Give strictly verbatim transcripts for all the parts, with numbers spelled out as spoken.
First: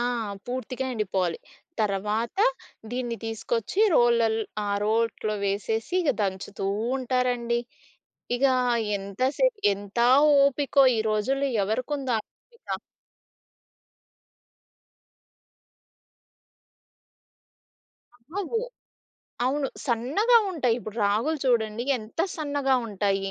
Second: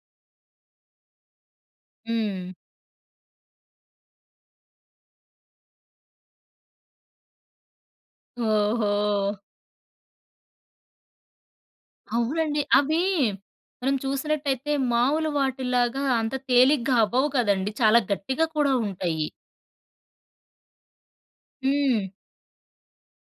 ఆ! పూర్తిగా ఎండిపోవాలి. తర్వాత హ్మ్. దీన్ని తీసుకొచ్చి రోళ్ళల్ ఆ! రోట్లో వేసేసి ఇగ దంచుతూ ఉంటారండి. ఇగా ఎంత ఓహో! సే ఎంతా ఓపికో, ఈ రోజుల్లో ఎవరికుందా అవునండి. ఓపిక? అవీ మనం చూసినట్టయితే మావులు వాటిల్లాగా అంత తేలిగ్గా అవ్వవు కదండీ. చాలా అహా! గట్టిగా ఓ కూడా ఉంటయ్యి. అవును. సన్నగా ఉంటాయి. ఇప్పుడు రాగులు చూడండి, హ్మ్. ఎంత సన్నగా ఉంటాయి.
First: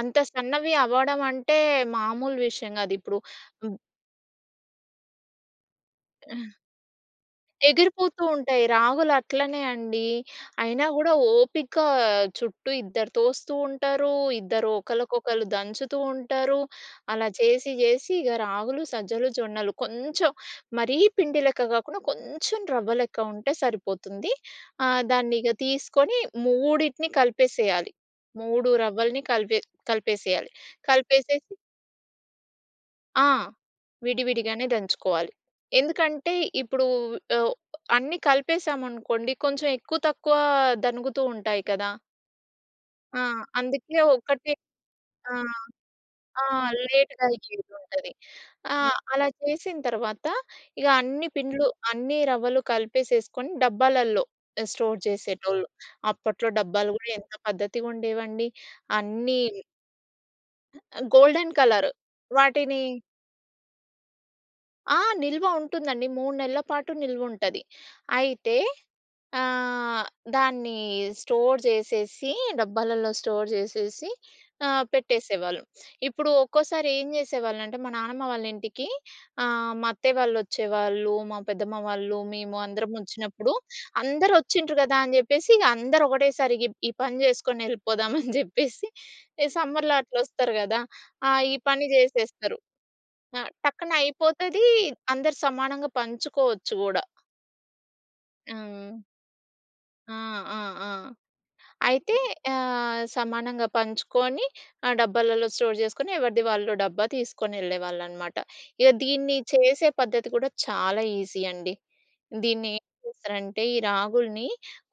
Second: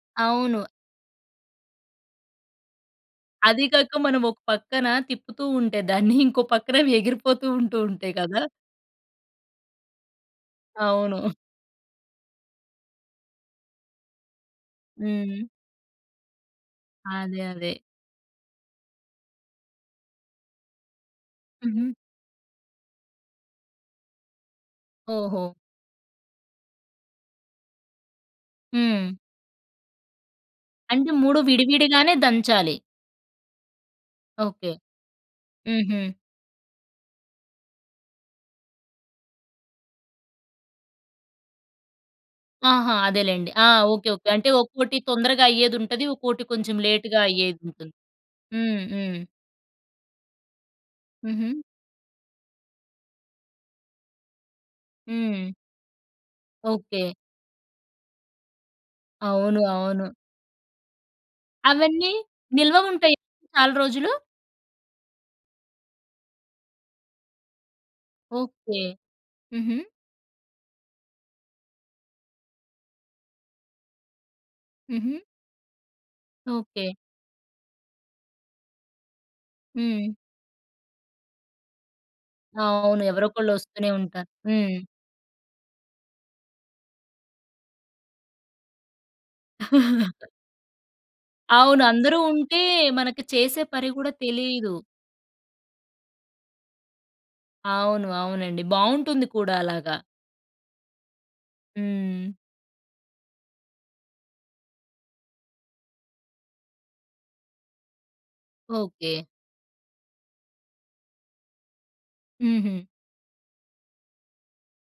అంత అవును. సన్నవి అవ్వడం అంటే మామూలు విషయం గాదు ఇప్పుడు అదీ బ్ కాక, మనం ఒక పక్కన తిప్పుతూ ఉంటే దాన్ని, ఇంకో ఆ! పక్కనవి ఎగిరిపోతూ ఉంటూ ఉంటాయి ఎగిరిపోతూ కదా! ఉంటాయి. రాగులు అట్లనే అండీ. అయినా గూడా అవును. ఓపికా, చుట్టూ ఇద్దరు తోస్తూ ఉంటారూ, ఇద్దరు ఒకళ్ళకొకళ్ళు హ్మ్. దంచుతూ ఉంటారు. అలా అదే, అదే. చేసి జేసి ఇగ రాగులు, సజ్జలు, జొన్నలు, కొంచం మరీ పిండి లెక్క హుహు. గాకుండా, కొంచం రవ్వ లెక్క ఉంటే సరిపోతుంది. ఆహ్, దాన్నిగ ఓహో! తీసుకొని మూడిటిని కలిపేసెయ్యాలి. మూడు హ్మ్. రవ్వలని కలిపే కలిపేసెయ్యాలి. అంటే, మూడు కలిపేసేసి విడివిడిగానే దంచాలి. ఆ! విడివిడిగానే ఓకే. దంచుకోవాలి. హుహు. ఎందుకంటే, ఇప్పుడూ ఒ అన్నీ కలిపేశసామనుకోండి, కొంచెం ఎక్కువ తక్కువా దణుగుతూ ఉంటాయి కదా1 ఆహా! ఆ! అదేలెండి. ఆ! అందుకే ఓకే. ఓకే. అంటే ఒకటి ఒక్కోటి ఆ! తొందరగా అయ్యేదుంటది. ఒక్కోటి ఆ! కొంచెం లేటుగా లేట్‌గా అయ్యేదుంటుంది. అయ్యేదుంటది. ఆ! హ్మ్. హ్మ్. అలా చేసిన తర్వాత, ఇగ అన్ని హుహు. పిండ్లు అన్ని రవ్వలు కలిపేసేసుకొని డబ్బాలల్లో ఆహ్, స్టోర్ హ్మ్. చేసేటోళ్ళు. అప్పట్లో డబ్బాలు ఓకే. గూడా ఎంత పద్ధతిగుండేవండి. అన్నీ అవును. అవును. ఆహ్, గోల్డెన్ కలర్. అవన్నీ నిల్వ వాటినీ ఉంటాయా చాలా రోజులు? ఆ! నిల్వ ఉంటుందండి. మూడు నెల్ల పాటు నిల్వుంటది. అయితే, ఓకే. హుహు. ఆహ్, దాన్నీ స్టోర్ జేసేసి, డబ్బాలల్లో స్టోర్ జేసేసి ఆహ్, హుహు. పెట్టేసేవాళ్ళం. ఇప్పుడు ఓకే. ఒక్కోసారి ఏం చేసేవాళ్ళంటే, మా నానమ్మ వాళ్ళ ఇంటికి ఆహ్, మా హ్మ్. అత్తయ్య వాళ్ళొచ్చేవాళ్ళు, మా పెద్దమ్మ వాళ్ళు, మేము అందరము అవును. ఒచ్చినప్పుడు, ఎవరోకళ్ళొస్తూనే ఉంటా. అందరూ ఒచ్చిండ్రు హ్మ్. గదా అని చెప్పేసిగ అందరు ఒకటేసారి గ్ ఈ పని చేసుకొనెళ్ళిపోదామని జెప్పేసి, ఎ సమ్మర్‌లో అట్లొస్తారు గదా! ఆ! ఈ అవును. పని అందరూ జేసేస్తరు. ఉంటే, మనకి ఆ! చేసే పరి టక్కన గూడా అయిపోతదీ, తెలీదు. అందరు సమానంగా పంచుకోవచ్చు గూడా. అవును. అవునండి. హ్మ్. బావుంటుంది కూడా అలాగా. ఆ! ఆ! ఆ! అయితే, హ్మ్. ఆహ్, సమానంగా పంచుకోని, ఆ డబ్బాలలో స్టోర్ జేసుకొని, ఎవరిది వాళ్ళు డబ్బా తీసుకొనెళ్ళేవాళ్ళనమాట. ఇగ ఓకే. దీన్ని చేసే పద్ధతి కూడా చాలా ఈజీ అండి. దీన్ని హుహు. ఏం చేస్తారంటే, ఈ రాగులుని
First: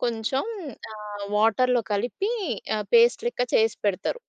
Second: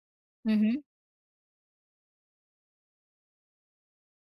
కొంచం హుహు. ఆహ్, వాటర్‌లో కలిపి ఆహ్, పేస్ట్ లెక్క చేసి పెడతారు.